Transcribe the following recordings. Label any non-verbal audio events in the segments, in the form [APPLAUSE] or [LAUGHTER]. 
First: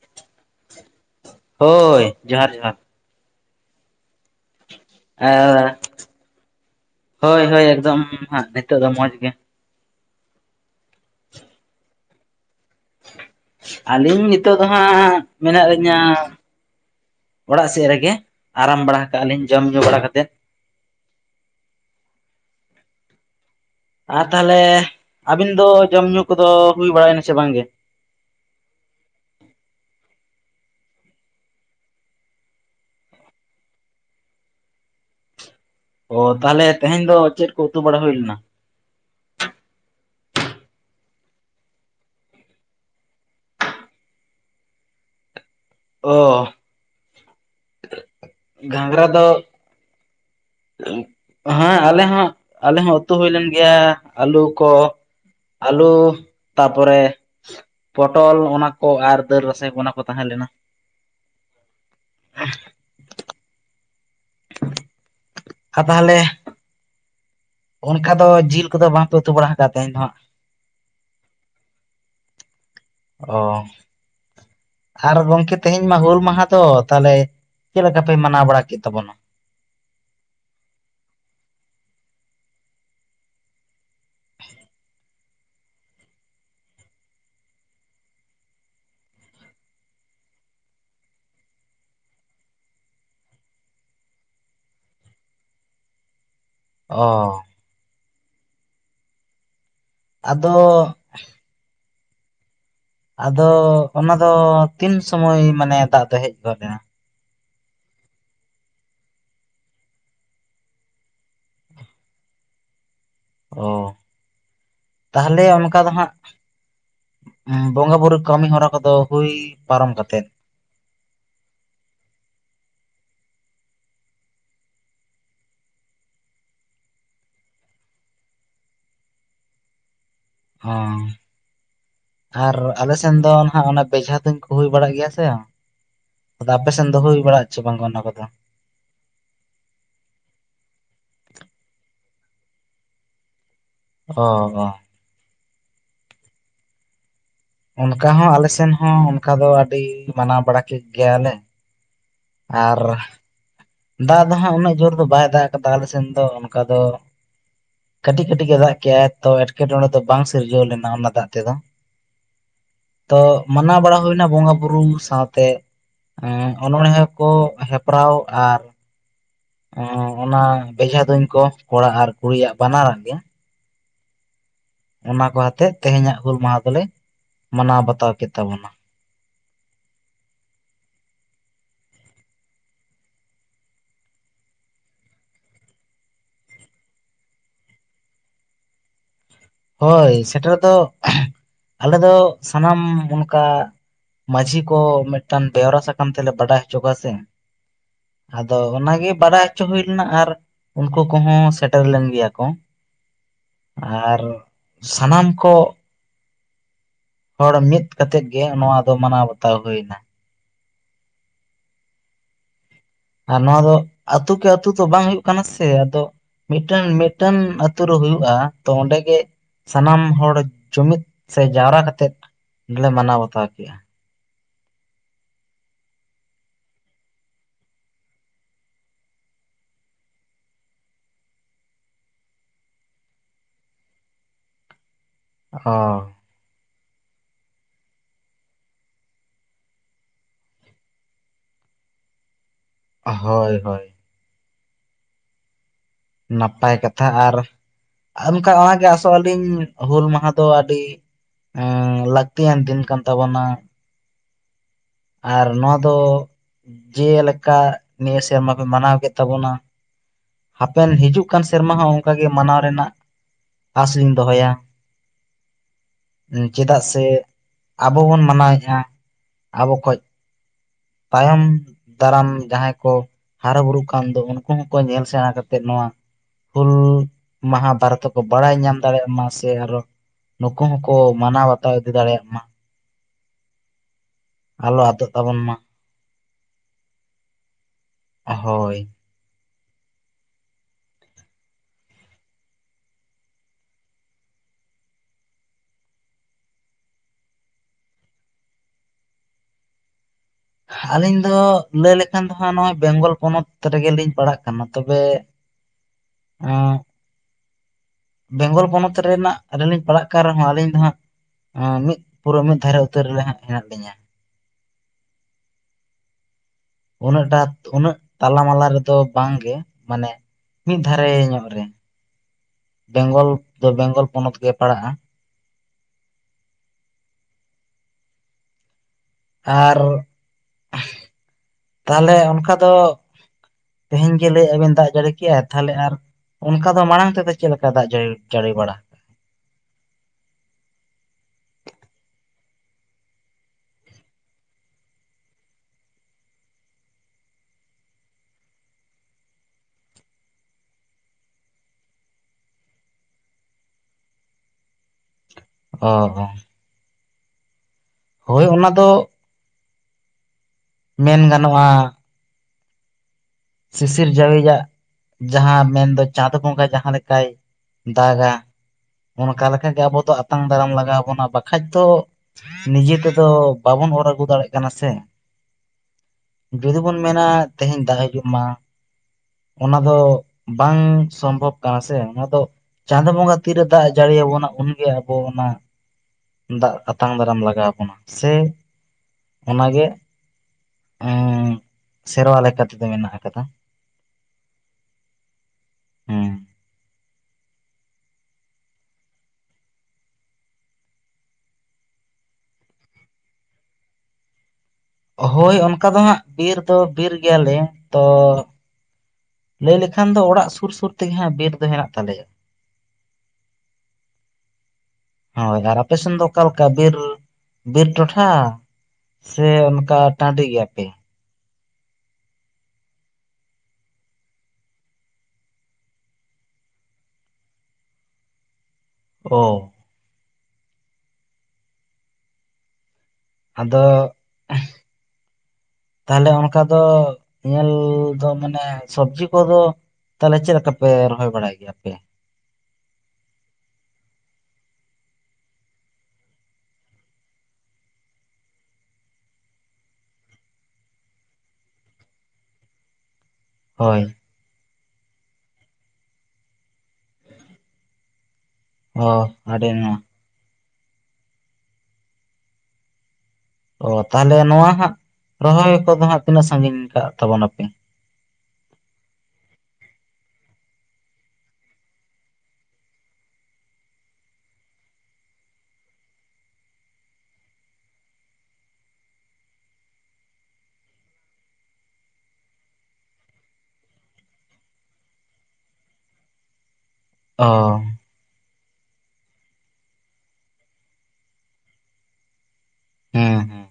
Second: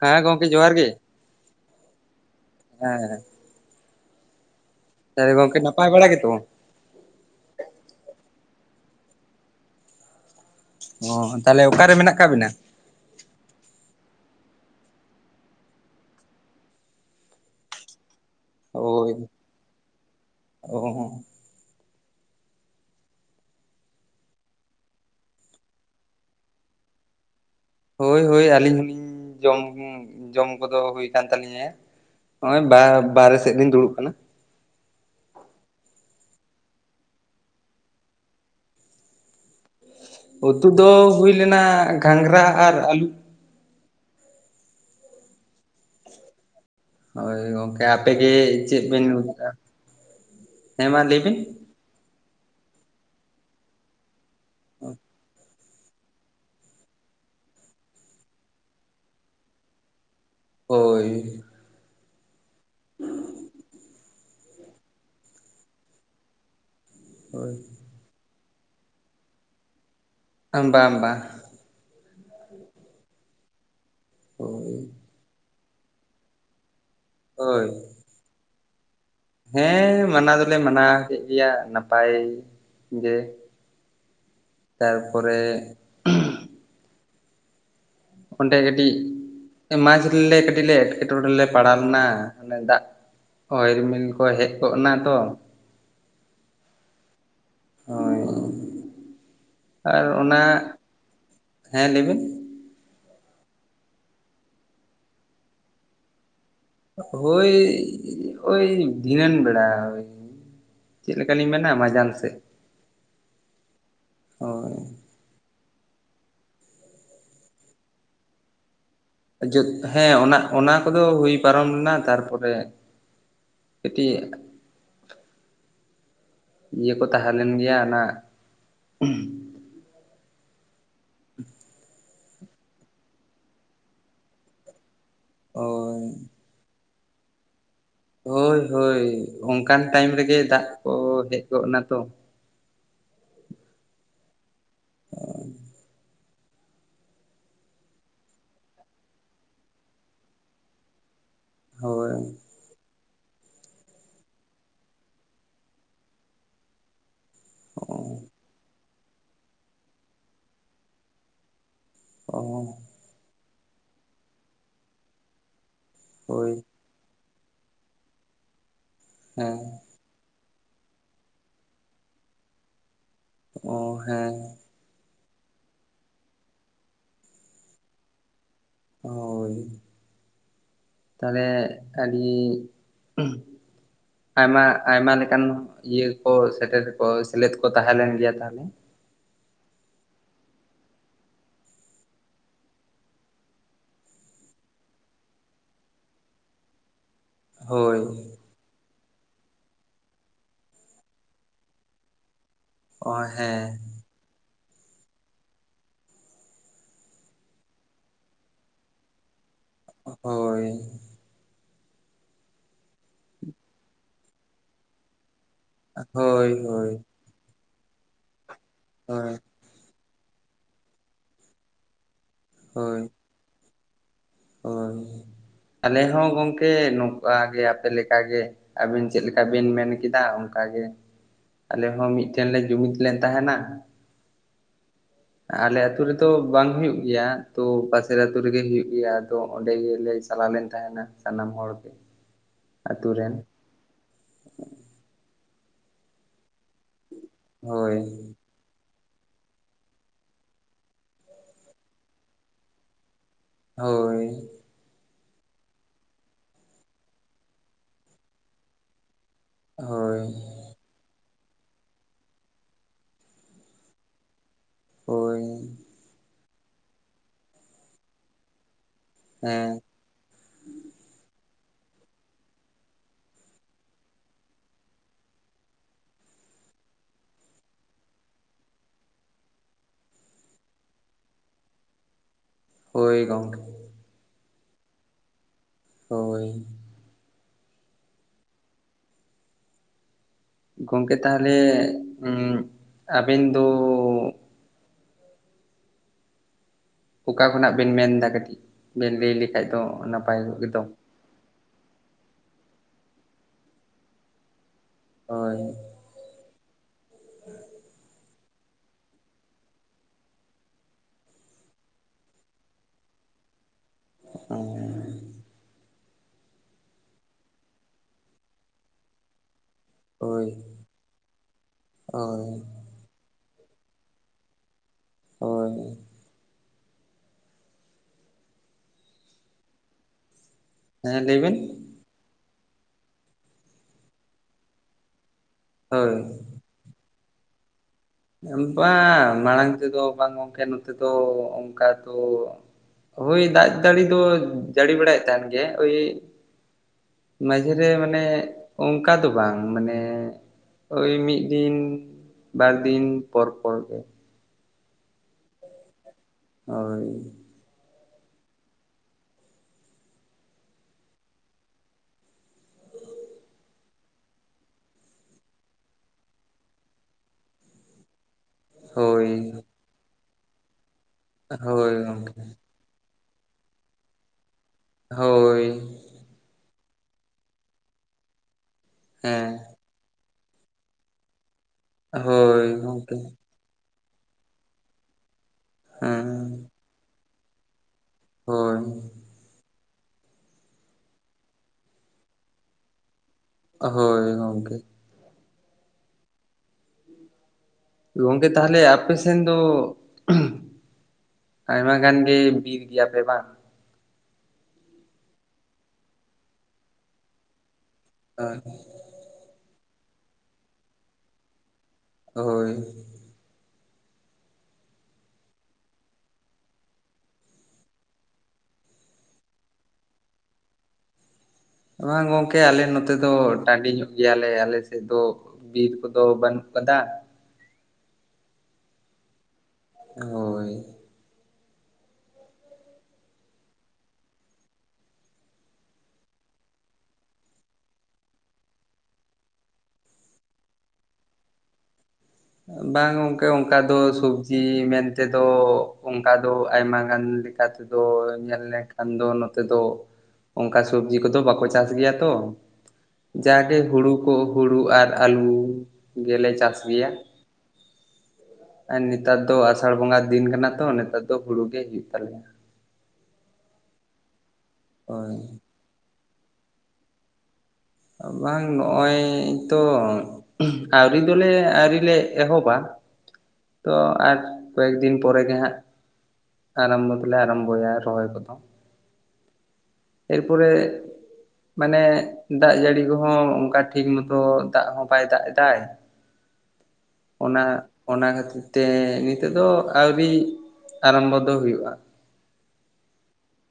ᱦᱮᱸ ᱜᱚᱝᱠᱮ ᱡᱚᱦᱟᱨ ᱜᱮ ᱦᱳᱭ ᱡᱚᱦᱟᱨ ᱡᱚᱦᱟᱨ ᱦᱮᱸ ᱛᱟᱦᱞᱮ ᱜᱚᱝᱠᱮ ᱱᱟᱯᱟᱭ ᱵᱟᱲᱟ ᱜᱮ ᱛᱚ ᱦᱳᱭ ᱦᱳᱭ ᱮᱠᱫᱚᱢ ᱦᱟᱸᱜ ᱱᱤᱛᱚᱜ ᱫᱚ ᱢᱚᱡᱽ ᱜᱮ ᱚ ᱛᱟᱦᱚᱞᱮ ᱚᱠᱟᱨᱮ ᱢᱮᱱᱟᱜ ᱠᱟᱜ ᱵᱤᱱᱟ ᱟᱹᱞᱤᱧ ᱱᱤᱛᱚᱜ ᱫᱚ ᱦᱟᱸᱜ ᱢᱮᱱᱟᱜ ᱞᱤᱧᱟ ᱚᱲᱟᱜ ᱥᱮᱫ ᱨᱮᱜᱮ ᱟᱨᱟᱢ ᱵᱟᱲᱟ ᱦᱟᱠᱟᱜ ᱟᱞᱤᱧ ᱡᱚᱢ ᱧᱩ ᱵᱟᱲᱟ ᱠᱟᱛᱮ ᱚᱻ ᱟᱨ ᱛᱟᱦᱞᱮ ᱟᱹᱵᱤᱱ ᱫᱚ ᱡᱚᱢ ᱧᱩ ᱠᱚᱫᱚ ᱦᱩᱭ ᱵᱟᱲᱟᱭᱱᱟ ᱥᱮ ᱵᱟᱝ ᱜᱮ ᱦᱳᱭ ᱦᱳᱭ ᱟᱹᱞᱤᱧ ᱦᱚᱞᱤᱧ ᱡᱚᱢ ᱡᱚᱢ ᱠᱚᱫᱚ ᱦᱩᱭ ᱠᱟᱱ ᱛᱟᱞᱤᱧᱟ ᱱᱚᱜ ᱚᱭ ᱵᱟ ᱵᱟᱦᱨᱮ ᱥᱮᱫ ᱨᱮᱧ ᱫᱩᱲᱩᱵ ᱠᱟᱱᱟ ᱚ ᱛᱟᱦᱚᱞᱮ ᱛᱮᱦᱮᱧ ᱫᱚ ᱪᱮᱫ ᱠᱚ ᱩᱛᱩ ᱵᱟᱲᱟ ᱦᱩᱭ ᱞᱮᱱᱟ ᱩᱛᱩ ᱫᱚ ᱦᱩᱭ ᱞᱮᱱᱟ ᱜᱷᱟᱸᱜᱽᱨᱟ ᱟᱨ ᱟᱹᱞᱩ ᱚᱻ ᱦᱳᱭ ᱜᱚᱝᱠᱮ ᱟᱯᱮ ᱜᱮ ᱪᱮᱫ ᱜᱷᱟᱸᱝᱨᱟ ᱵᱮᱱ ᱫᱚ [UNINTELLIGIBLE] ᱦᱮᱸ ᱢᱟ ᱞᱟᱹᱭ ᱵᱤᱱ ᱟᱞᱮ ᱦᱚᱸ ᱟᱞᱮ ᱦᱚᱸ ᱩᱛᱩ ᱦᱩᱭ ᱞᱮᱱ ᱜᱮᱭᱟ ᱟᱹᱞᱩ ᱠᱚ ᱟᱞᱩ ᱛᱟᱯᱚᱨᱮ ᱯᱚᱴᱚᱞ ᱚᱱᱟ ᱠᱚ ᱟᱨ ᱫᱟᱹᱞ ᱨᱟᱥᱮ ᱠᱚ ᱚᱱᱟ ᱠᱚ ᱛᱟᱦᱮᱸ ᱞᱮᱱᱟ ᱦᱳᱭ [UNINTELLIGIBLE] ᱦᱮᱸ [UNINTELLIGIBLE] [UNINTELLIGIBLE] ᱟᱨ ᱛᱟᱦᱞᱮ ᱦᱳᱭ ᱚᱱᱠᱟ ᱫᱚ ᱡᱤᱞ ᱠᱚᱫᱚ ᱵᱟᱝ ᱯᱮ ᱩᱛᱩ ᱵᱟᱲᱟ ᱟᱠᱟᱜᱼᱟ ᱛᱟᱦᱮᱸᱧ ᱫᱚ ᱦᱟᱸᱜ ᱟᱸᱵᱟ ᱟᱸᱵᱟ ᱚᱻ [INAUDIBLE] ᱟᱨ ᱜᱚᱝᱠᱮ ᱛᱮᱦᱮᱧ ᱢᱟ ᱦᱩᱞ ᱢᱟᱦᱟ ᱫᱚ ᱛᱟᱞᱦᱮ ᱦᱳᱭ ᱪᱮᱫ ᱞᱮᱠᱟ ᱯᱮ ᱢᱟᱱᱟᱣ ᱵᱟᱲᱟ ᱠᱮᱫ ᱛᱟᱵᱚᱱᱟ? ᱦᱮᱸ ᱢᱟᱱᱟᱣ ᱫᱚᱞᱮ ᱢᱟᱱᱟᱣ ᱠᱮᱫ ᱜᱮᱭᱟ ᱱᱟᱯᱟᱭ ᱜᱮ! ᱛᱟᱨᱯᱚᱨᱮ ᱚᱸᱰᱮ ᱠᱟᱹᱴᱤᱡ ᱡᱽᱷ ᱨᱮ ᱞᱮ ᱠᱟᱹᱴᱤᱡ ᱞᱮ ᱮᱴᱠᱮᱴᱚᱬᱮ ᱞᱮ ᱯᱟᱲᱟᱣ ᱞᱮᱱᱟᱮ ᱫᱟᱜ ᱚᱭᱮᱞ ᱨᱤᱢᱤᱞ ᱠᱚ ᱦᱮᱡ ᱠᱚᱜ ᱮᱱᱟ ᱛᱚ ᱚᱻ [UNINTELLIGIBLE] ᱦᱮ ᱟᱨ ᱚᱱᱟ ᱟᱫᱚ ᱦᱮᱸ ᱞᱟᱹᱭᱵᱤᱱ? ᱟᱫᱚ ᱚᱱᱟ ᱫᱚ ᱛᱤᱱ ᱥᱩᱚᱢᱚᱭ ᱢᱟᱱᱮ ᱫᱟᱜ ᱫᱚ ᱦᱮᱡ ᱜᱚᱫ ᱮᱱᱟ? ᱦᱳᱭ ᱳᱭ ᱫᱷᱤᱱᱟᱹᱱ ᱵᱮᱲᱟ ᱳᱭ ᱪᱮᱫ ᱞᱮᱠᱟᱞᱤᱧ ᱢᱮᱱᱟ ᱢᱟᱡᱟᱱ ᱥᱮᱫ ᱚᱻ ᱦᱳᱭ ᱛᱟᱦᱚᱞᱮ ᱚᱱᱠᱟ ᱫᱚ ᱦᱟᱸᱜ ᱵᱚᱸᱜᱟ ᱵᱩᱨᱩ ᱠᱟᱹᱢᱤ ᱦᱚᱨᱟ ᱠᱚᱫᱚ ᱦᱩᱭ ᱡᱩᱛ ᱯᱟᱨᱚᱢ ᱦᱮᱸ ᱠᱟᱛᱮᱫ ᱚᱱᱟ ᱠᱚᱫᱚ ᱦᱩᱭ ᱯᱟᱨᱚᱢ ᱞᱮᱱᱟ ᱛᱟᱨᱯᱚᱨᱮ ᱟᱹᱰᱤ ᱤᱭᱟᱹ ᱠᱚ ᱛᱟᱦᱮᱸᱞᱱ ᱜᱮᱭᱟ ᱚᱱᱟ, ᱦᱚᱸ ᱦᱮ [INAUDIBLE] ᱟᱨ ᱟᱞᱮ ᱥᱮᱱ ᱫᱚ ᱦᱟᱜ ᱚᱱᱟ ᱵᱮᱡᱷᱟ ᱛᱩᱧ ᱠᱚ ᱦᱩᱭ ᱵᱟᱲᱟᱜ ᱜᱮᱭᱟ ᱥᱮ᱾ ᱦᱳᱭ ᱟᱫᱚ ᱟᱯᱮᱥᱮᱱ ᱫᱚ ᱦᱩᱭ ᱵᱟᱲᱟᱜ ᱦᱚᱪᱚᱮ ᱵᱟᱝ ᱚᱱᱟ ᱠᱚᱫᱚ? ᱦᱳᱭ ᱦᱳᱭ ᱚᱝᱠᱟᱱ ᱴᱟᱭᱤᱢ ᱨᱮᱜᱮ ᱫᱟᱜ ᱠᱚ ᱦᱮᱡ ᱜᱚᱫ ᱮᱱᱟ ᱛᱚ᱾ ᱚᱻ [INAUDIBLE] ᱚᱱᱠᱟ ᱦᱚᱸ ᱟᱞᱮᱥᱮᱱ ᱦᱚᱸ ᱚᱱᱠᱟ ᱫᱚ ᱟᱹᱰᱤ ᱢᱟᱱᱟᱣ ᱵᱟᱲᱟ ᱠᱮᱜ ᱜᱮᱭᱟ ᱞᱮ᱾ ᱦᱳᱭ ᱟᱨ ᱫᱟᱜ ᱫᱚ ᱦᱟᱸᱜ ᱩᱱᱟᱹᱜ ᱡᱳᱨ ᱫᱚ ᱵᱟᱭ ᱫᱟᱜ ᱠᱟᱫᱟ ᱟᱞᱮ ᱥᱮᱱ ᱫᱚ ᱚᱱᱠᱟ ᱫᱚ᱾ ᱚ ᱠᱟᱹᱴᱤᱜ ᱠᱟᱹᱴᱤᱜ ᱜᱮ ᱫᱟᱜ ᱠᱮᱜᱟᱭ ᱛᱚ, ᱮᱸᱴᱠᱮᱴᱚᱬᱮ ᱫᱚ ᱵᱟᱝ ᱥᱤᱨᱡᱟᱹᱣ ᱞᱮᱱᱟ ᱚᱱᱟ ᱫᱟᱜ ᱛᱮᱫᱚ᱾ ᱚ ᱛᱚ ᱢᱟᱱᱟᱣ ᱵᱟᱲᱟ ᱦᱩᱭᱱᱟ ᱵᱚᱸᱜᱟ ᱵᱩᱨᱩ ᱥᱟᱶᱛᱮ ᱮᱸ ᱦᱳᱭ ᱚᱱᱚᱬᱦᱮᱸ ᱠᱚ ᱦᱮᱯᱨᱟᱣ ᱟᱨ ᱦᱮᱸ ᱚᱸ ᱚᱱᱟ ᱵᱷᱮᱡᱷᱟ ᱛᱩᱧ ᱠᱚ ᱠᱚᱲᱟ ᱟᱨ ᱠᱩᱲᱤᱭᱟᱜ ᱵᱟᱱᱟᱨᱟᱜ ᱜᱮ᱾ ᱚ ᱦᱮᱸ ᱚᱱᱟ ᱠᱚ ᱟᱛᱮᱜ ᱛᱮᱦᱮᱧᱟᱜ ᱦᱩᱞ ᱢᱟᱦᱟ ᱫᱚᱞᱮ ᱢᱟᱱᱟᱣ ᱵᱟᱛᱟᱣ ᱠᱮᱫ ᱛᱟᱵᱚᱱᱟ᱾ ᱦᱳᱭ ᱛᱟᱦᱞᱮ ᱟᱹᱰᱤ ᱟᱭᱢᱟ ᱟᱭᱢᱟ ᱞᱮᱠᱟᱱ ᱤᱭᱟᱹ ᱠᱚ ᱥᱮᱴᱮᱨ ᱠᱚ ᱥᱮᱞᱮᱫ ᱠᱚ ᱛᱟᱦᱮᱸ ᱞᱮᱱ ᱜᱮᱭᱟ ᱛᱟᱦᱞᱮ? ᱦᱳᱭ ᱥᱮᱴᱮᱨ ᱫᱚ, ᱟᱞᱮ ᱫᱚ ᱥᱟᱱᱟᱢ ᱚᱱᱠᱟ ᱢᱟᱹᱡᱷᱤ ᱠᱚ ᱢᱤᱫᱴᱟᱱ ᱵᱮᱣᱨᱟ ᱥᱟᱠᱟᱢ ᱛᱮᱞᱮ ᱵᱟᱰᱟᱭ ᱦᱚᱪᱚ ᱠᱚᱣᱟ ᱥᱮ᱾ ᱦᱳᱭ ᱟᱫᱚ ᱚᱱᱟᱜᱮ ᱵᱟᱰᱟᱭ ᱦᱚᱪᱚ ᱦᱩᱭ ᱞᱮᱱᱟ ᱟᱨ ᱩᱱᱠᱩ ᱠᱚᱦᱚᱸ ᱥᱮᱴᱮᱨ ᱞᱮᱱ ᱜᱮᱭᱟ ᱠᱚ᱾ ᱚ ᱦᱮᱸ ᱟᱨ ᱥᱟᱱᱟᱢ ᱠᱚ ᱦᱚᱲ ᱢᱤᱫ ᱠᱟᱛᱮᱫ ᱜᱮ ᱱᱚᱣᱟ ᱫᱚ ᱢᱟᱱᱟᱣ ᱛᱟᱣ ᱦᱩᱭᱱᱟ᱾ ᱦᱳᱭ ᱟᱨ ᱱᱚᱣᱟ ᱫᱚ ᱟᱛᱳ ᱠᱮ ᱟᱹᱛᱩ ᱫᱚ ᱵᱟᱝ ᱦᱩᱭᱩᱜ ᱠᱟᱱᱟ ᱥᱮ ᱟᱫᱚ ᱦᱳᱭ ᱢᱤᱫᱴᱟᱝ ᱦᱳᱭ ᱴᱟᱱ ᱟᱛᱩᱨ ᱨᱮ ᱦᱩᱭᱩᱜᱼᱟ ᱛᱚ ᱚᱸᱰᱮ ᱜᱮ ᱦᱳᱭ ᱥᱟᱱᱟᱢ ᱦᱚᱲ ᱡᱩᱢᱤᱫ ᱥᱮ ᱡᱟᱣᱨᱟ ᱠᱟᱛᱮᱫ ᱜᱞᱮ ᱦᱳᱭ ᱢᱟᱱᱟᱣ ᱵᱟᱛᱟᱣ ᱠᱮᱜᱼᱟ᱾ ᱦᱳᱭ ᱟᱞᱮ ᱦᱚᱸ ᱜᱚᱝᱠᱮ ᱱᱚᱝᱠᱟ ᱜᱮ ᱟᱯᱮ ᱞᱮᱠᱟᱜ ᱜᱮ᱾ ᱟᱹᱵᱤᱱ ᱪᱮᱫ ᱞᱮᱠᱟ ᱵᱤᱱ ᱢᱮᱱ ᱠᱮᱫᱟ ᱚᱱᱠᱟᱜᱮ᱾ ᱟᱞᱮ ᱦᱚᱸ ᱢᱤᱫᱴᱮᱱ ᱞᱮ ᱡᱩᱢᱤᱫ ᱞᱮᱱ ᱛᱟᱦᱮᱱᱟ᱾ ᱟᱞᱮ ᱟᱹᱛᱩ ᱨᱮ ᱚ ᱛᱚ ᱵᱟᱝ ᱦᱳᱭᱳ ᱜᱮᱭᱟ ᱛᱚ ᱯᱟᱥᱮᱨ ᱟᱛᱳ ᱨᱮᱜᱮ ᱦᱳᱭᱳ ᱜᱮᱭᱟ ᱟᱫᱚ ᱚᱸᱰᱮ ᱜᱮᱞᱮ ᱪᱟᱞᱟᱣ ᱞᱮᱱ ᱛᱟᱦᱮᱱᱟ᱾ ᱥᱟᱱᱟᱢ ᱦᱚᱲ ᱜᱮ᱾ ᱟᱛᱳ ᱨᱮᱱ ᱦᱳᱭ ᱦᱳᱭ ᱱᱟᱯᱟᱭ ᱠᱟᱛᱷᱟ ᱟᱨ ᱦᱳᱭ ᱚᱱᱠᱟ ᱚᱱᱟᱜᱮ ᱛᱚᱜᱼᱟᱹᱞᱤᱧ ᱦᱩᱞ ᱢᱟᱦᱟ ᱫᱚ ᱟᱹᱰᱤ ᱮᱸ ᱞᱟᱹᱠᱛᱤᱭᱟᱱ ᱫᱤᱱ ᱠᱟᱱ ᱛᱟᱵᱚᱱᱟ᱾ ᱦᱳᱭ ᱟᱨ ᱱᱚᱣᱟ ᱫᱚ ᱡᱮᱞᱮᱠᱟ ᱱᱤᱭᱟᱹ ᱥᱮᱨᱢᱟ ᱯᱮ ᱢᱟᱱᱟᱣ ᱠᱮᱫ ᱛᱟᱵᱚᱱᱟ ᱦᱳᱭ ᱦᱟᱯᱮᱱ ᱦᱤᱡᱩᱜ ᱠᱟᱱ ᱥᱮᱨᱢᱟ ᱦᱚᱸ ᱚᱱᱠᱟᱜ ᱜᱮ ᱢᱟᱱᱟᱣ ᱨᱮᱱᱟᱜ ᱟᱥ ᱞᱤᱧ ᱫᱚᱦᱚᱭᱟ᱾ ᱦᱳᱭ ᱪᱮᱫᱟᱜ ᱥᱮ ᱟᱵᱚ ᱵᱚᱱ ᱢᱟᱱᱟᱣᱮᱜᱼᱟ ᱦᱮᱸ ᱟᱵᱚ ᱠᱷᱚᱡ ᱛᱟᱭᱚᱢ ᱫᱟᱨᱟᱢ ᱡᱟᱦᱟᱸᱭ ᱠᱚ ᱦᱟᱨᱟ ᱵᱩᱨᱩᱜ ᱠᱟᱱ ᱫᱚ ᱩᱱᱠᱩ ᱦᱚᱸᱠᱚ ᱧᱮᱞ ᱥᱮᱬᱟ ᱠᱟᱛ ᱛᱮᱫ ᱱᱚᱣᱟ ᱦᱩᱞ ᱢᱟᱦᱟ ᱵᱟᱨᱮ ᱛᱮᱠᱚ ᱵᱟᱲᱟᱭ ᱧᱟᱢ ᱫᱟᱲᱮᱭᱟᱜ ᱢᱟ ᱥᱮ ᱟᱨᱚ ᱱᱩᱠᱩ ᱦᱚᱸᱠᱚ ᱢᱟᱱᱟᱣ ᱵᱟᱛᱟᱣ ᱤᱫᱤ ᱫᱟᱲᱮᱭᱟᱜ ᱢᱟ᱾ ᱦᱳᱭ ᱜᱚᱢᱠᱮ ᱟᱞᱚ ᱟᱫᱚᱜ ᱛᱟᱵᱚᱱ ᱢᱟ᱾ ᱦᱚᱭ ᱦᱳᱭ ᱜᱚᱝᱠᱮ ᱛᱟᱦᱚᱞᱮ ᱩᱸ ᱟᱵᱮᱱ ᱫᱚ ᱚᱠᱟ ᱠᱷᱚᱱᱟᱜ ᱵᱮᱱ ᱢᱮᱱ ᱮᱫᱟ ᱠᱟᱹᱴᱤᱡ ᱵᱮᱱ ᱞᱟᱹᱭ ᱞᱮᱠᱷᱟᱱᱡ ᱫᱚ ᱱᱟᱯᱟᱭ ᱫᱚ ᱟᱹᱞᱤᱧ ᱫᱚ ᱞᱟᱹᱭ ᱞᱮᱠᱷᱟᱱ ᱫᱚ ᱦᱟᱸᱜ ᱱᱚ-ᱚᱭ ᱵᱮᱝᱜᱚᱞ ᱯᱚᱱᱚᱛ ᱨᱮᱜᱮᱞᱤᱧ ᱯᱟᱲᱟᱜ ᱦᱮᱡᱟ ᱛᱚᱵᱮ ᱦᱳᱭ ᱚᱸ ᱵᱮᱝᱜᱚᱞ ᱯᱚᱱᱚᱛ ᱨᱮᱱᱟᱜ ᱨᱮᱞᱤᱧ ᱯᱟᱲᱟᱜ ᱠᱟᱱ ᱨᱮᱦᱚᱸ ᱟᱹᱞᱤᱧ ᱫᱚ ᱦᱟᱸᱟᱜ ᱢᱤᱫ ᱯᱩᱨᱟᱹ ᱢᱤᱫ ᱫᱷᱟᱨᱮ ᱩᱛᱟᱹᱨ ᱨᱮ ᱦᱟᱸᱜ ᱦᱮᱱᱟᱜ ᱞᱤᱧᱟᱹ ᱚᱻᱻᱻ ᱩᱱᱟᱹᱜᱴᱟ ᱩᱱᱟᱹᱜ ᱛᱟᱞᱟᱢᱟᱞᱟ ᱨᱮᱫᱚ ᱵᱟᱝ ᱜᱮ᱾ ᱢᱟᱱᱮ ᱦᱳᱭ ᱢᱤᱫ ᱫᱷᱟᱨᱮ ᱧᱚᱜ ᱨᱮ ᱦᱳᱭ ᱵᱮᱝᱜᱚᱞ ᱫᱚ ᱵᱮᱝᱜᱚᱞ ᱯᱚᱱᱚᱛ ᱜᱮ ᱯᱟᱲᱟᱜ-ᱟ ᱦᱳᱭ ᱟᱨ ᱦᱮᱸ ᱞᱟᱹᱭᱵᱮᱱ ᱛᱟᱦᱚᱞᱮ ᱚᱱᱠᱟ ᱫᱚ ᱛᱮᱦᱮᱧ ᱜᱮ ᱞᱟᱹᱭᱮᱫ-ᱟ ᱵᱤᱱ ᱫᱟᱜ ᱡᱟᱹᱲᱤ ᱠᱮᱜ-ᱟ ᱛᱟᱦᱚᱞᱮ ᱟᱨ ᱦᱳᱭ ᱚᱱᱠᱟ ᱫᱚ ᱢᱟᱲᱟᱝ ᱛᱮᱫᱚ ᱪᱮᱫ ᱞᱮᱠᱟ ᱫᱟᱜ ᱡᱟᱹᱲᱤ? ᱵᱟᱲᱟ ᱵᱟᱝ ᱢᱟᱲᱟᱝ ᱛᱮᱫᱚ ᱵᱟᱝ ᱜᱚᱢᱠᱮ ᱱᱚᱛᱮ ᱫᱚ ᱚᱱᱠᱟ ᱫᱚ ᱳᱭ ᱫᱟᱜ ᱡᱟᱲᱤ ᱫᱚ ᱡᱟᱹᱲᱤ ᱵᱟᱲᱟᱭᱮᱫ ᱛᱟᱦᱮᱱ ᱜᱮ ᱳᱭ ᱢᱟᱡᱷᱮ ᱨᱮ ᱢᱟᱱᱮ ᱚᱱᱠᱟ ᱫᱚ ᱵᱟᱝ ᱢᱟᱱᱮ ᱳᱭ ᱢᱤᱫ ᱫᱤᱱ ᱵᱟᱨ ᱫᱤᱱ ᱯᱚᱨ ᱯᱚᱨ ᱜᱮ ᱚ ᱦᱚ ᱦᱳᱭ ᱦᱳᱭ ᱚᱱᱟ ᱫᱚ ᱢᱮᱱ ᱜᱟᱱᱚᱜ-ᱟ ᱥᱤᱥᱤᱨ ᱡᱟᱹᱲᱤᱡᱟᱜ ᱡᱟᱦᱟᱸ ᱢᱮᱱ-ᱫᱚ ᱪᱟᱸᱫ ᱵᱚᱸᱜᱟ ᱡᱟᱦᱟᱸ ᱞᱮᱠᱟᱭ ᱫᱟᱜᱟ᱾ ᱦᱳᱭ ᱚᱱᱠᱟ ᱞᱮᱠᱟᱜᱮ ᱟᱵᱚ ᱫᱚ ᱟᱛᱟᱝ ᱫᱟᱨᱟᱢ ᱞᱟᱜᱟᱣ ᱵᱚᱱᱟ ᱵᱟᱠᱷᱟᱡ ᱫᱚ ᱦᱳᱭ ᱜᱚᱝᱠᱮ ᱱᱤᱡᱮ ᱛᱮᱫᱚ ᱵᱟᱵᱚᱱ ᱚᱨ ᱟᱹᱜᱩ ᱫᱟᱲᱭᱟᱜ ᱠᱟᱱᱟ ᱥᱮ᱾ ᱦᱳᱭ ᱡᱩᱫᱤ ᱵᱚᱱ ᱢᱮᱱᱟ ᱛᱮᱦᱮᱧ ᱫᱟᱜ ᱦᱤᱡᱩᱜ ᱢᱟ ᱦᱮᱸ ᱚᱱᱟ ᱫᱚ ᱵᱟᱝ ᱥᱚᱢᱵᱷᱚᱵ ᱠᱟᱱᱟ ᱥᱮ ᱚᱱᱟ ᱫᱚ ᱦᱳᱭ ᱪᱟᱸᱫᱚ ᱜᱚᱝᱠᱮ ᱵᱚᱸᱜᱟ ᱛᱤ ᱨᱮ ᱫᱟᱜ ᱡᱟᱹᱲᱤᱤᱭᱟᱵᱚᱱᱟ ᱩᱱᱜᱮ ᱟᱵᱚ ᱚᱱᱟ ᱦᱮᱸ ᱫᱟᱜ ᱟᱛᱟᱝ ᱫᱟᱨᱟᱢ ᱞᱟᱜᱟᱣ ᱟ ᱵᱚᱱᱟ᱾ ᱥᱮ ᱦᱳᱭ ᱚᱱᱟ ᱜᱮ ᱩᱸ ᱥᱮᱨᱣᱟ ᱞᱮᱠᱟ᱾ ᱪᱮ ᱫᱚ ᱢᱮᱱᱟᱜ ᱟᱠᱟᱫᱟ? ᱦᱳᱭ ᱜᱚᱝᱠᱮ ᱦᱮᱸ ᱜᱚᱝᱠᱮ ᱛᱟᱦᱚᱞᱮ ᱟᱯᱮ ᱥᱮᱱ ᱫᱚ ᱟᱭᱢᱟ ᱜᱟᱱ ᱜᱮ ᱵᱤᱨ ᱜᱮᱭᱟ ᱯᱮ ᱵᱟᱝ? ᱦᱳᱭ ᱚᱱᱠᱟ ᱫᱚ ᱦᱟᱸᱜ ᱵᱤᱨ ᱫᱚ ᱵᱤᱨ ᱜᱮᱭᱟ ᱞᱮ ᱛᱚ ᱦᱳᱭ ᱞᱟᱹᱭ ᱞᱮᱠᱷᱟᱱ ᱫᱚ ᱚᱲᱟᱜ ᱥᱩᱨ ᱥᱩᱨ ᱛᱮᱜᱮ ᱦᱟᱸᱜ ᱵᱤᱨ ᱫᱚ ᱦᱮᱱᱟᱜ ᱛᱟᱞᱮᱭᱟ᱾ ᱦᱳᱭ ᱦᱳᱭ ᱟᱨ ᱟᱯᱮᱥᱱ ᱫᱚ ᱚᱠᱟ ᱞᱮᱠᱟ ᱵᱤᱨ ᱵᱤᱨ ᱴᱚᱴᱷᱟ? ᱥᱮ ᱚᱱᱠᱟ ᱴᱟᱺᱰᱤ ᱜᱮᱭᱟᱯᱮ ᱵᱟᱝ ᱜᱚᱝᱠᱮ ᱟᱞᱮ ᱱᱚᱛᱮ ᱫᱚ ᱴᱟᱺᱰᱤ ᱧᱚᱜ ᱜᱮᱭᱟᱞᱮ ᱟᱞᱮ ᱥᱮᱫ ᱫᱚ ᱵᱤᱨ ᱠᱚᱫᱚ ᱵᱟᱹᱱᱩᱜ ᱟᱠᱟᱫᱟ ᱚ ᱦᱳᱭ ᱟᱫᱚ ᱛᱟᱦᱞᱮ ᱚᱱᱠᱟ ᱫᱚ ᱧᱮᱞ ᱫᱚ ᱢᱟᱱᱮ ᱥᱚᱵᱽᱡᱤ ᱠᱚᱫᱚ ᱛᱟᱦᱚᱞᱮ ᱪᱮᱫ ᱞᱮᱠᱟ ᱯᱮ ᱨᱚᱦᱚᱭ ᱵᱟᱲᱟᱭ ᱜᱮᱭᱟ ᱯᱮ? ᱵᱟᱝ ᱜᱚᱝᱠᱮ ᱚᱱᱠᱟ ᱫᱚ ᱥᱚᱵᱽᱡᱤ ᱢᱮᱱᱛᱮᱫᱚ ᱚᱱᱠᱟ ᱫᱚ ᱟᱭᱢᱟ ᱜᱟᱱ ᱞᱮᱠ ᱪ ᱞᱮᱠᱟ ᱛᱮᱫᱚ ᱧᱮᱞ ᱞᱮᱠᱷᱟᱱ ᱫᱚ ᱱᱚᱛᱮ ᱫᱚ ᱚᱱᱠᱟ ᱥᱚᱵᱡᱤ ᱠᱚᱫᱚ ᱵᱟᱠᱚ ᱪᱟᱥ ᱜᱮᱭᱟ ᱛᱚ ᱡᱟᱜᱮ ᱦᱳᱭ ᱦᱳᱲᱩ ᱠᱚ ᱦᱩᱲᱩ ᱟᱨ ᱟᱹᱞᱩ ᱜᱮᱞᱮ ᱪᱟᱥ ᱜᱮᱭᱟ ᱟᱨ ᱚ ᱱᱮᱛᱟᱨ ᱫᱚ ᱟᱹᱰᱤ ᱟᱥᱟᱲ ᱱᱚᱣᱟ ᱵᱚᱸᱜᱟ ᱫᱤᱱ ᱠᱟᱱᱟ ᱛᱚ ᱱᱮᱛᱟᱨ ᱫᱚ ᱦᱩᱲᱩ ᱜᱮ ᱦᱳᱭᱳᱜ ᱛᱟᱞᱮᱭᱟ ᱚ ᱛᱟᱦᱚᱞᱮ ᱱᱚᱣᱟ ᱦᱟᱸᱜ ᱦᱳᱭ ᱨᱚᱦᱚᱭ ᱠᱚᱫᱚ ᱦᱟᱸᱜ ᱛᱤᱱᱟᱹᱜ ᱥᱟᱺᱜᱤᱧ ᱠᱟᱜ ᱛᱟᱵᱚᱱᱟᱯᱮ ᱵᱟᱝ ᱱᱚᱜᱼᱚᱭ ᱛᱚ ᱟᱣᱨᱤ ᱫᱚᱞᱮ ᱟᱹᱣᱨᱤ ᱞᱮ ᱮᱦᱚᱵ ᱛᱚ ᱟᱨ ᱠᱚᱭᱮᱠ ᱫᱤᱱ ᱯᱚᱨᱮᱜ ᱜᱮ ᱦᱟᱸᱜ ᱟᱨᱟᱢᱵᱷ ᱛᱞᱮ ᱟᱨᱚᱢᱵᱷ ᱦᱩᱭᱩᱜ ᱨᱚᱦᱚᱭ ᱠᱚᱫᱚ ᱮᱨᱯᱚᱨᱮ ᱢᱟᱱᱮ ᱫᱟᱜ ᱡᱟᱹᱲᱤ ᱠᱚᱦᱚᱸ ᱚᱱᱠᱟ ᱴᱷᱤᱠ ᱢᱚᱛᱚ ᱫᱟᱜ ᱦᱚᱸ ᱵᱟᱭ ᱫᱟᱜ ᱮᱫᱟ ᱚ ᱚᱱᱟ ᱚᱱᱟ ᱠᱷᱟᱹᱛᱤᱨ ᱛᱮ ᱱᱤᱛᱚᱜ ᱫᱚ ᱟᱹᱣᱨᱤ ᱟᱨᱟᱢᱵᱚ ᱫᱚ ᱦᱩᱭᱩᱜᱼᱟ ᱦᱮᱸ ᱦᱮᱸ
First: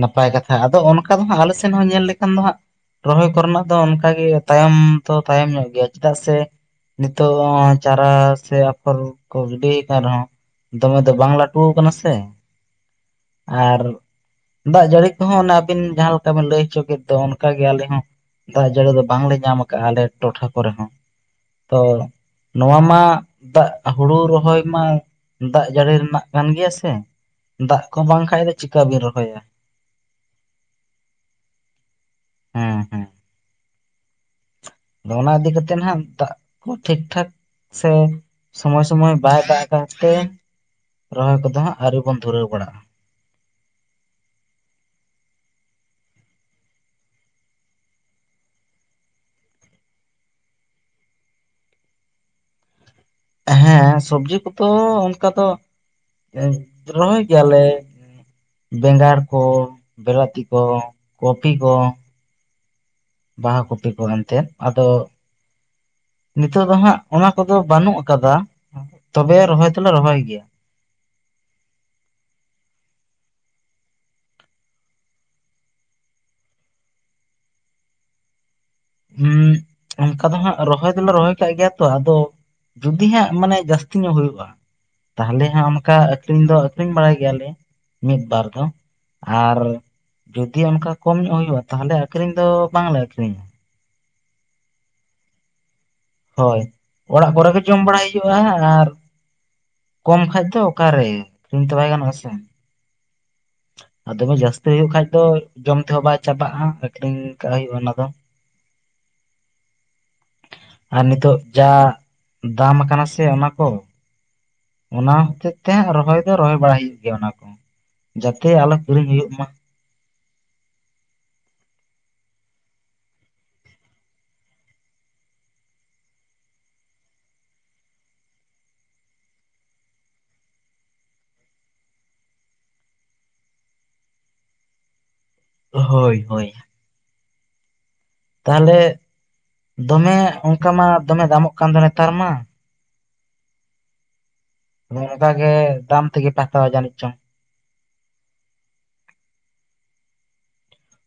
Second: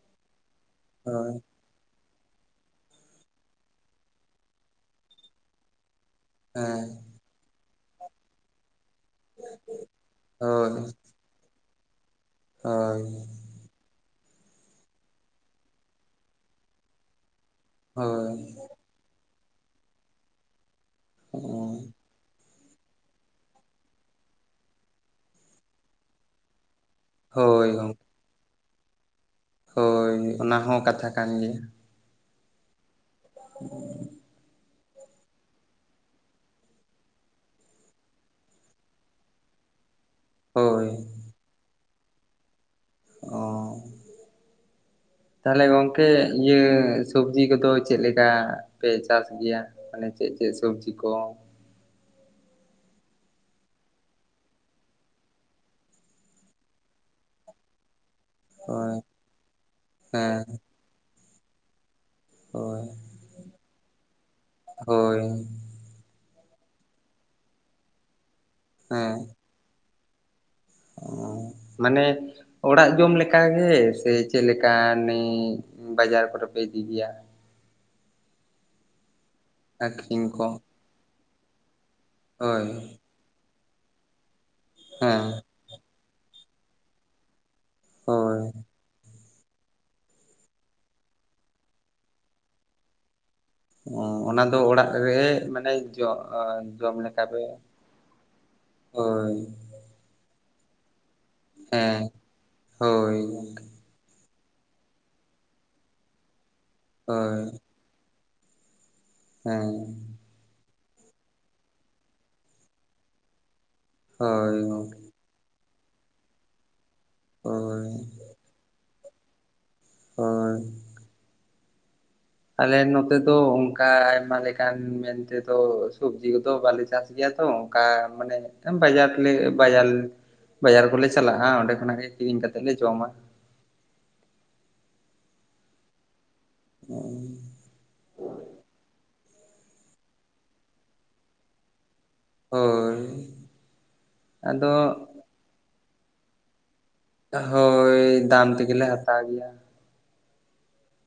ᱱᱟᱯᱟᱭ ᱠᱟᱛᱷᱟ ᱟᱫᱚ ᱚᱱᱠᱟ ᱫᱚ ᱦᱳᱭ ᱦᱟᱸᱜ ᱟᱞᱮ ᱥᱮᱫ ᱥᱮᱮᱫ ᱦᱚᱸ ᱧᱮᱞ ᱞᱮᱠᱷᱟᱱ ᱫᱚ ᱦᱜ ᱨᱚᱦᱚᱭ ᱠᱚᱨᱮᱱᱟᱜ ᱫᱚ ᱚᱱᱠᱟᱜ ᱜᱮ ᱛᱟᱭᱚᱢ ᱛᱚ ᱛᱟᱭᱚᱢ ᱧᱚᱜ ᱜᱮᱭᱟ ᱪᱮᱫᱟᱜ ᱥᱮ ᱦᱮᱸ ᱱᱤᱛᱚᱜ ᱪᱟᱨᱟ ᱥᱮ ᱟᱯᱷᱚᱨ ᱠᱚ ᱜᱤᱰᱤ ᱟᱠᱟᱱ ᱨᱮᱦᱚᱸ ᱫᱚᱢᱮ ᱫᱚ ᱵᱟᱝᱞᱟ ᱩᱴᱩ ᱟᱠᱟᱱᱟ ᱥᱮ ᱦᱚᱭᱻ ᱟᱨ ᱫᱟᱜ ᱡᱟᱹᱲᱤ ᱠᱚᱦᱚᱸ ᱚᱱᱮ ᱟᱹᱵᱤᱱ ᱡᱟᱦᱟᱸ ᱞᱮᱠᱟ ᱵᱤᱱ ᱞᱟᱹᱭ ᱦᱚᱪᱚ ᱠᱮᱫ ᱫᱚ ᱚᱱᱠᱟ ᱜᱮ ᱟᱞᱮ ᱫᱟᱜ ᱡᱟᱹᱲᱤ ᱫᱚ ᱵᱟᱝᱞᱮ ᱧᱟᱢ ᱠᱟᱜᱼᱟ ᱟᱞᱮ ᱴᱚᱴᱷᱟ ᱠᱚᱨᱮ ᱦᱚᱸ ᱛᱚ ᱦᱳᱭ ᱱᱚᱣᱟ ᱢᱟ ᱫᱟᱜ ᱦᱩᱲᱩ ᱨᱚᱦᱚᱭ ᱢᱟ ᱫᱟᱜ ᱡᱟᱹᱲᱤ ᱨᱮᱱᱟᱜ ᱠᱟᱱ ᱜᱮᱭᱟ ᱥᱮ ᱦᱳᱭ ᱫᱟᱜ ᱠᱚ ᱵᱟᱝ ᱠᱷᱟᱱᱡ ᱫᱚ ᱪᱤᱠᱟᱹ ᱵᱤᱱ ᱨᱚᱦᱚᱭᱟ ᱦᱳᱭ ᱚᱱᱟ ᱦᱚᱸ ᱠᱟᱛᱷᱟ ᱠᱟᱱ ᱜᱮᱭᱟ ᱦᱮᱸ ᱦᱮᱸ [UNINTELLIGIBLE] ᱟᱫᱚ ᱚᱱᱟ ᱤᱫᱤ ᱠᱟᱛᱮᱜ ᱱᱟᱦᱟᱜ ᱫᱟᱜ ᱠᱚ ᱴᱷᱤᱠ ᱴᱷᱟᱠ ᱥᱮ ᱥᱚᱢᱚᱭ ᱥᱚᱢᱚᱭ ᱵᱟᱭ ᱫᱟᱜ ᱠᱟᱜ ᱛᱮ ᱦᱳᱭ ᱨᱚᱦᱚᱭ ᱠᱚᱫᱚ ᱦᱟᱸᱜ ᱟᱹᱣᱨᱤ ᱵᱚᱱ ᱫᱷᱩᱨᱟᱹᱣ ᱵᱟᱲᱟᱜᱼᱟ᱾ ᱚᱸᱻ [INAUDIBLE] ᱛᱟᱦᱚᱞᱮ ᱜᱚᱝᱠᱮ ᱤᱭᱟᱹ ᱥᱚᱵᱡᱤ ᱠᱚᱫᱚ ᱪᱮᱫ ᱞᱮᱠᱟ ᱯᱮ ᱪᱟᱥ ᱜᱮᱭᱟ? ᱢᱟᱱᱮ ᱪᱮᱫ ᱪᱮᱫ ᱥᱚᱵᱡᱤ ᱠᱚ? ᱦᱮᱸ ᱥᱚᱵᱽᱡᱤ ᱠᱚᱫᱚ ᱚᱱᱠᱟ ᱫᱚ ᱮᱡ ᱨᱚᱦᱚᱭ ᱜᱮᱭᱟᱞᱮ ᱦᱳᱭ ᱵᱮᱸᱜᱟᱲ ᱠᱚ ᱵᱮᱞᱟᱛᱤ ᱦᱮᱸ ᱠᱚ ᱠᱚᱯᱤ ᱠᱚ ᱦᱚᱭ ᱵᱟᱦᱟ ᱠᱚᱯᱤ ᱠᱚ ᱮᱱᱛᱮᱫ ᱟᱫᱚ ᱱᱤᱛᱚᱜ ᱫᱚ ᱦᱟᱸᱜ ᱚᱱᱟ ᱠᱚᱫᱚ ᱵᱟᱹᱱᱩᱜ ᱟᱠᱟᱫᱟ ᱛᱚᱵᱮ ᱨᱚᱦᱚᱭ ᱫᱚᱞᱮ ᱨᱚᱦᱚᱭ ᱜᱮᱭᱟ᱾ ᱚᱸᱻ ᱢᱟᱱᱮ ᱚᱲᱟᱜ ᱡᱚᱢ ᱞᱮᱠᱟ ᱜᱮ ᱥᱮ ᱪᱮᱫ ᱞᱮᱠᱟ ᱱᱤᱡ ᱵᱟᱡᱟᱨ ᱠᱚᱨᱮ ᱯᱮ ᱤᱫᱤ ᱜᱮᱭᱟ? ᱦᱩᱸᱜ ᱚᱱᱠᱟ ᱟᱠᱷᱨᱤᱧ ᱫᱚ ᱠᱚ ᱦᱟᱸᱜ ᱨᱚᱦᱚᱭ ᱫᱚᱞᱮ ᱨᱚᱦᱚᱭ ᱠᱟᱜ ᱜᱮᱭᱟ ᱛᱚ ᱟᱫᱚ ᱦᱳᱭ ᱫᱤ ᱦᱟᱸᱜ ᱢᱟᱱᱮ ᱡᱟᱹᱥᱛᱤ ᱧᱚᱜ ᱦᱩᱭᱩᱜᱼᱟ ᱦᱮᱸ ᱛᱟᱦᱚᱞᱮ ᱦᱟᱸᱜ ᱚᱱᱠᱟ ᱟᱹᱠᱷᱨᱤᱧ ᱫᱚ ᱟᱹᱠᱷᱨᱤᱧ ᱵᱟᱲᱟᱭ ᱜᱮᱭᱟᱞᱮ᱾ ᱢᱤᱫ ᱦᱳᱭ ᱵᱟᱨ ᱫᱷᱚᱢ ᱟᱨ ᱡᱩᱫᱤ ᱚᱱᱠᱟ ᱠᱚᱢ ᱧᱚᱜ ᱦᱩᱭᱩᱜᱼᱟ ᱛᱟᱦᱚᱞᱮ ᱟᱹᱠᱷᱨᱤᱧ ᱫᱚ ᱵᱟᱝ ᱞᱮ ᱟᱹᱠᱷᱨᱤᱧᱟ᱾ ᱚᱸ ᱚᱱᱟ ᱫᱚ ᱚᱲᱟᱜ ᱨᱮ ᱢᱟᱱᱮ ᱡᱚ ᱦᱚᱭ ᱡᱚᱢ ᱞᱮᱠᱟ ᱚᱲᱟᱜ ᱯᱮ ᱠᱚᱨᱮ ᱜᱮ ᱡᱚᱢ ᱵᱟᱲᱟᱭ ᱦᱩᱭᱩᱜᱼᱟ ᱟᱨ ᱦᱳᱭ ᱠᱚᱢ ᱠᱷᱟᱡ ᱛᱷᱚ ᱚᱠᱟ ᱨᱮ ᱠᱤᱱᱛᱚ ᱵᱟᱭ ᱦᱮᱸ ᱜᱟᱱᱚᱜᱼᱟ ᱥᱮ ᱦᱳᱭ ᱾ ᱟᱨ ᱫᱚᱢᱮ ᱡᱟᱹᱥᱛᱤ ᱦᱩᱭᱩᱜ ᱠᱷᱟᱡ ᱫᱚ ᱡᱚᱢ ᱛᱮᱦᱚᱸ ᱵᱟᱭ ᱪᱟᱵᱟᱜᱼᱟ ᱟᱠᱷᱨᱤᱧ ᱦᱳᱭ ᱠᱟᱜ ᱦᱩᱭᱩᱜᱼᱟ ᱚᱱᱟ ᱫᱚ ᱾ ᱦᱮᱸ ᱾ ᱟᱨ ᱱᱤᱛᱚᱜ ᱡᱟ ᱫᱟᱢ ᱟᱠᱟᱱᱟ ᱥᱮ ᱚᱱᱟ ᱠᱚ ᱾ ᱦᱳᱭ ᱜᱚᱝᱠᱮ ᱾ ᱚᱱᱟ ᱦᱚᱛᱮᱡ ᱛᱮ ᱨᱚᱦᱚᱭ ᱫᱚ ᱨᱚᱦᱚᱭ ᱵᱟᱲᱟ ᱦᱩᱭᱩᱜ ᱜᱮᱭᱟ ᱚᱱᱟ ᱾ ᱳᱭ ᱡᱟᱛᱮ ᱟᱞᱚ ᱠᱤᱨᱤᱧ ᱦᱩᱭᱩᱜ ᱢᱟ ᱾ ᱦᱳᱭ ᱾ ᱟᱞᱮ ᱱᱚᱛᱮ ᱫᱚ ᱚᱱᱠᱟ ᱟᱭᱢᱟ ᱞᱮᱠᱟᱱ ᱢᱮᱱ ᱛᱮᱫᱚ ᱥᱚᱵᱽᱡᱤ ᱠᱚᱫᱚ ᱵᱟᱞᱮ ᱪᱟᱥ ᱜᱮᱭᱟ ᱛᱚ ᱚᱱᱠᱟ ᱢᱟᱱᱮ ᱵᱟᱡᱟᱨ ᱞᱮ ᱵᱟᱡᱟᱨ ᱵᱟᱡᱟᱨ ᱠᱚᱞᱮ ᱪᱟᱞᱟᱜᱼᱟ ᱚᱸᱰᱮ ᱠᱷᱚᱱᱟᱜ ᱜᱮ ᱠᱤᱨᱤᱧ ᱠᱟᱛᱮᱫ ᱞᱮ ᱡᱚᱢᱟ ᱾ ᱦᱳᱭ ᱦᱳᱭ ᱾ [UNINTELLIGIBLE] ᱛᱟᱦᱚᱞᱮ ᱫᱚᱢᱮ ᱚᱱᱠᱟ ᱢᱟ ᱫᱚᱢᱮ ᱫᱟᱢᱚᱜ ᱠᱟᱱ ᱫᱚ ᱱᱮᱛᱟᱨ ᱢᱟ᱾ ᱦᱳᱭ ᱟᱫᱚ ᱚᱱᱠᱟ ᱜᱮ ᱫᱟᱢ ᱛᱮᱜᱮ ᱯᱮ ᱦᱟᱛᱟᱣᱟ ᱡᱟᱹᱱᱤᱡ ᱪᱚᱝ? ᱦᱳᱭ ᱫᱟᱢ ᱛᱮᱜᱮ ᱞᱮ ᱦᱟᱛᱟᱣ ᱜᱮᱭᱟ ᱾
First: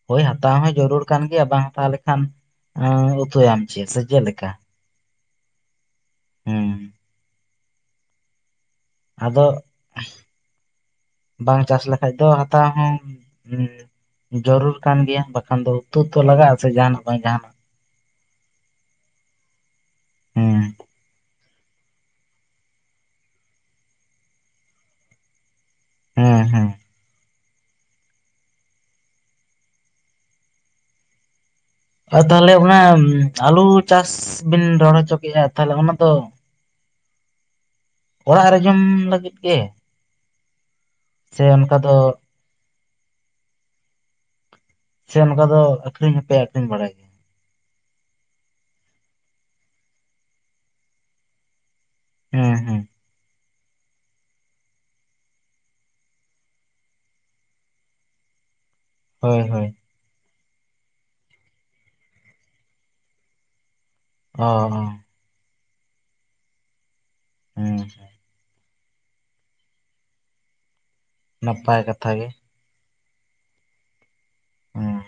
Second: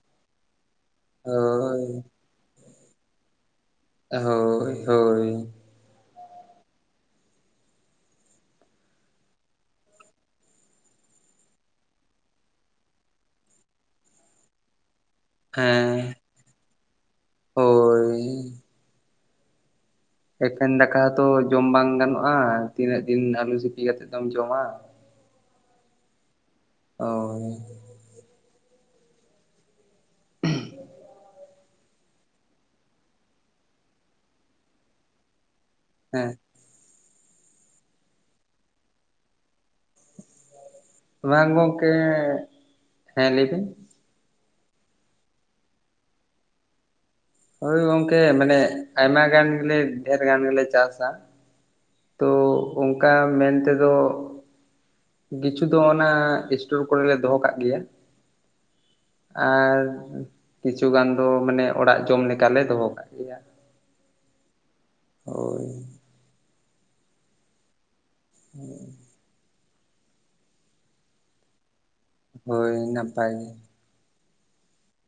ᱦᱳᱭ ᱦᱟᱛᱟᱣ ᱦᱚᱸ ᱡᱟᱹᱨᱩᱲ ᱠᱟᱱ ᱜᱮᱭᱟ ᱵᱟᱝ ᱦᱳᱭ ᱦᱟᱛᱟᱣ ᱞᱮᱠᱷᱟᱱ ᱩᱸ ᱩᱛᱩᱭ ᱟᱢ ᱪᱮᱫ ᱥᱮ ᱪᱮᱫ ᱞᱮᱠᱟ? ᱦᱳᱭ ᱦᱳᱭ ᱦᱩᱸ ᱾ ᱟᱫᱚ ᱵᱟᱝ ᱪᱟᱥ ᱞᱮᱠᱷᱟᱡ ᱫᱚ ᱦᱟᱛᱟᱣ ᱦᱚᱸ ᱡᱟᱹᱨᱩᱲ ᱠᱟᱱ ᱜᱮᱭᱟ ᱾ ᱮᱠᱷᱟᱱ ᱫᱚ ᱦᱮᱸ ᱩᱛᱩ ᱛᱚ ᱞᱟᱜᱟᱜᱼᱟ ᱥᱮ ᱡᱟᱦᱟᱱᱟᱜ ᱵᱟᱝ ᱡᱟᱦᱟᱱᱟᱜ ᱾ ᱦᱳᱭ ᱾ [UNINTELLIGIBLE] ᱦᱮᱸ ᱮᱠᱷᱮᱱ ᱫᱟᱠᱟ ᱦᱚᱸᱛᱚ ᱡᱚᱢ ᱵᱟᱝ ᱜᱟᱱᱚᱜᱼᱟ ᱾ ᱛᱤᱱᱟᱹᱜ ᱫᱤᱱ ᱟᱞᱩ ᱥᱤᱯᱤ ᱠᱟᱛᱮᱫ ᱫᱚᱢ ᱡᱚᱢᱟ? ᱦᱮᱸ ᱦᱮᱸ ᱦᱳᱭ [UNINTELLIGIBLE] ᱟᱨ ᱛᱟᱦᱚᱞᱮ ᱚᱱᱟ ᱟᱞᱩ ᱪᱟᱥ ᱵᱤᱱ ᱨᱚᱦᱚᱭ ᱦᱚᱪᱚ ᱠᱮᱫᱼᱟ ᱛᱟᱦᱚᱞᱮ ᱚᱱᱟ ᱫᱚ ᱦᱮᱸ ᱚᱲᱟᱜ ᱨᱮ ᱡᱚᱢ ᱞᱟᱹᱜᱤᱫ ᱜᱮ? ᱥᱮ [UNINTELLIGIBLE] ᱚᱱᱠᱟ ᱜᱚᱝᱠᱮ, ᱫᱚ ᱦᱮᱸ ᱞᱟᱹᱭ ᱵᱮᱱ ᱾ ᱥᱮ ᱚᱱᱠᱟ ᱫᱚ ᱟᱹᱠᱷᱨᱤᱧ ᱦᱚᱸ ᱯᱮ ᱟᱹᱠᱷᱨᱤᱧ ᱵᱟᱲᱟᱭ ᱜᱮ? ᱦᱳᱭ ᱜᱚᱝᱠᱮ ᱢᱟᱱᱮ ᱟᱭᱢᱟ ᱜᱟᱱ ᱜᱮᱞᱮ ᱰᱷᱮᱨ ᱜᱟᱱ ᱜᱮᱞᱮ ᱪᱟᱥᱟ ᱾ ᱛᱳ ᱦᱮᱸ ᱦᱮᱸ ᱚᱱᱠᱟ ᱢᱮᱱ ᱛᱮᱫᱚ ᱠᱤᱪᱷᱩ ᱫᱚ ᱚᱱᱟ ᱮᱥᱴᱳᱨ ᱠᱚᱨᱮ ᱞᱮ ᱫᱚᱦᱚ ᱠᱟᱜ ᱜᱮᱭᱟ ᱾ ᱦᱳᱭ ᱦᱳᱭ ᱟᱨ ᱠᱤᱪᱷᱩ ᱜᱟᱱ ᱫᱚ ᱢᱟᱱᱮ ᱚᱲᱟᱜ ᱡᱚᱢ ᱞᱮᱠᱟᱞᱮ ᱫᱚᱦᱚ ᱠᱟᱜ ᱜᱮᱭᱟ ᱾ ᱚᱻ ᱦᱳᱭ ᱾ ᱦᱮᱸ᱾ [INAUDIBLE] ᱱᱟᱯᱟᱭ ᱠᱟᱛᱷᱟ ᱜᱮ ᱾ ᱦᱳᱭ ᱱᱟᱯᱟᱭ ᱜᱮ ᱾ ᱚᱸᱻ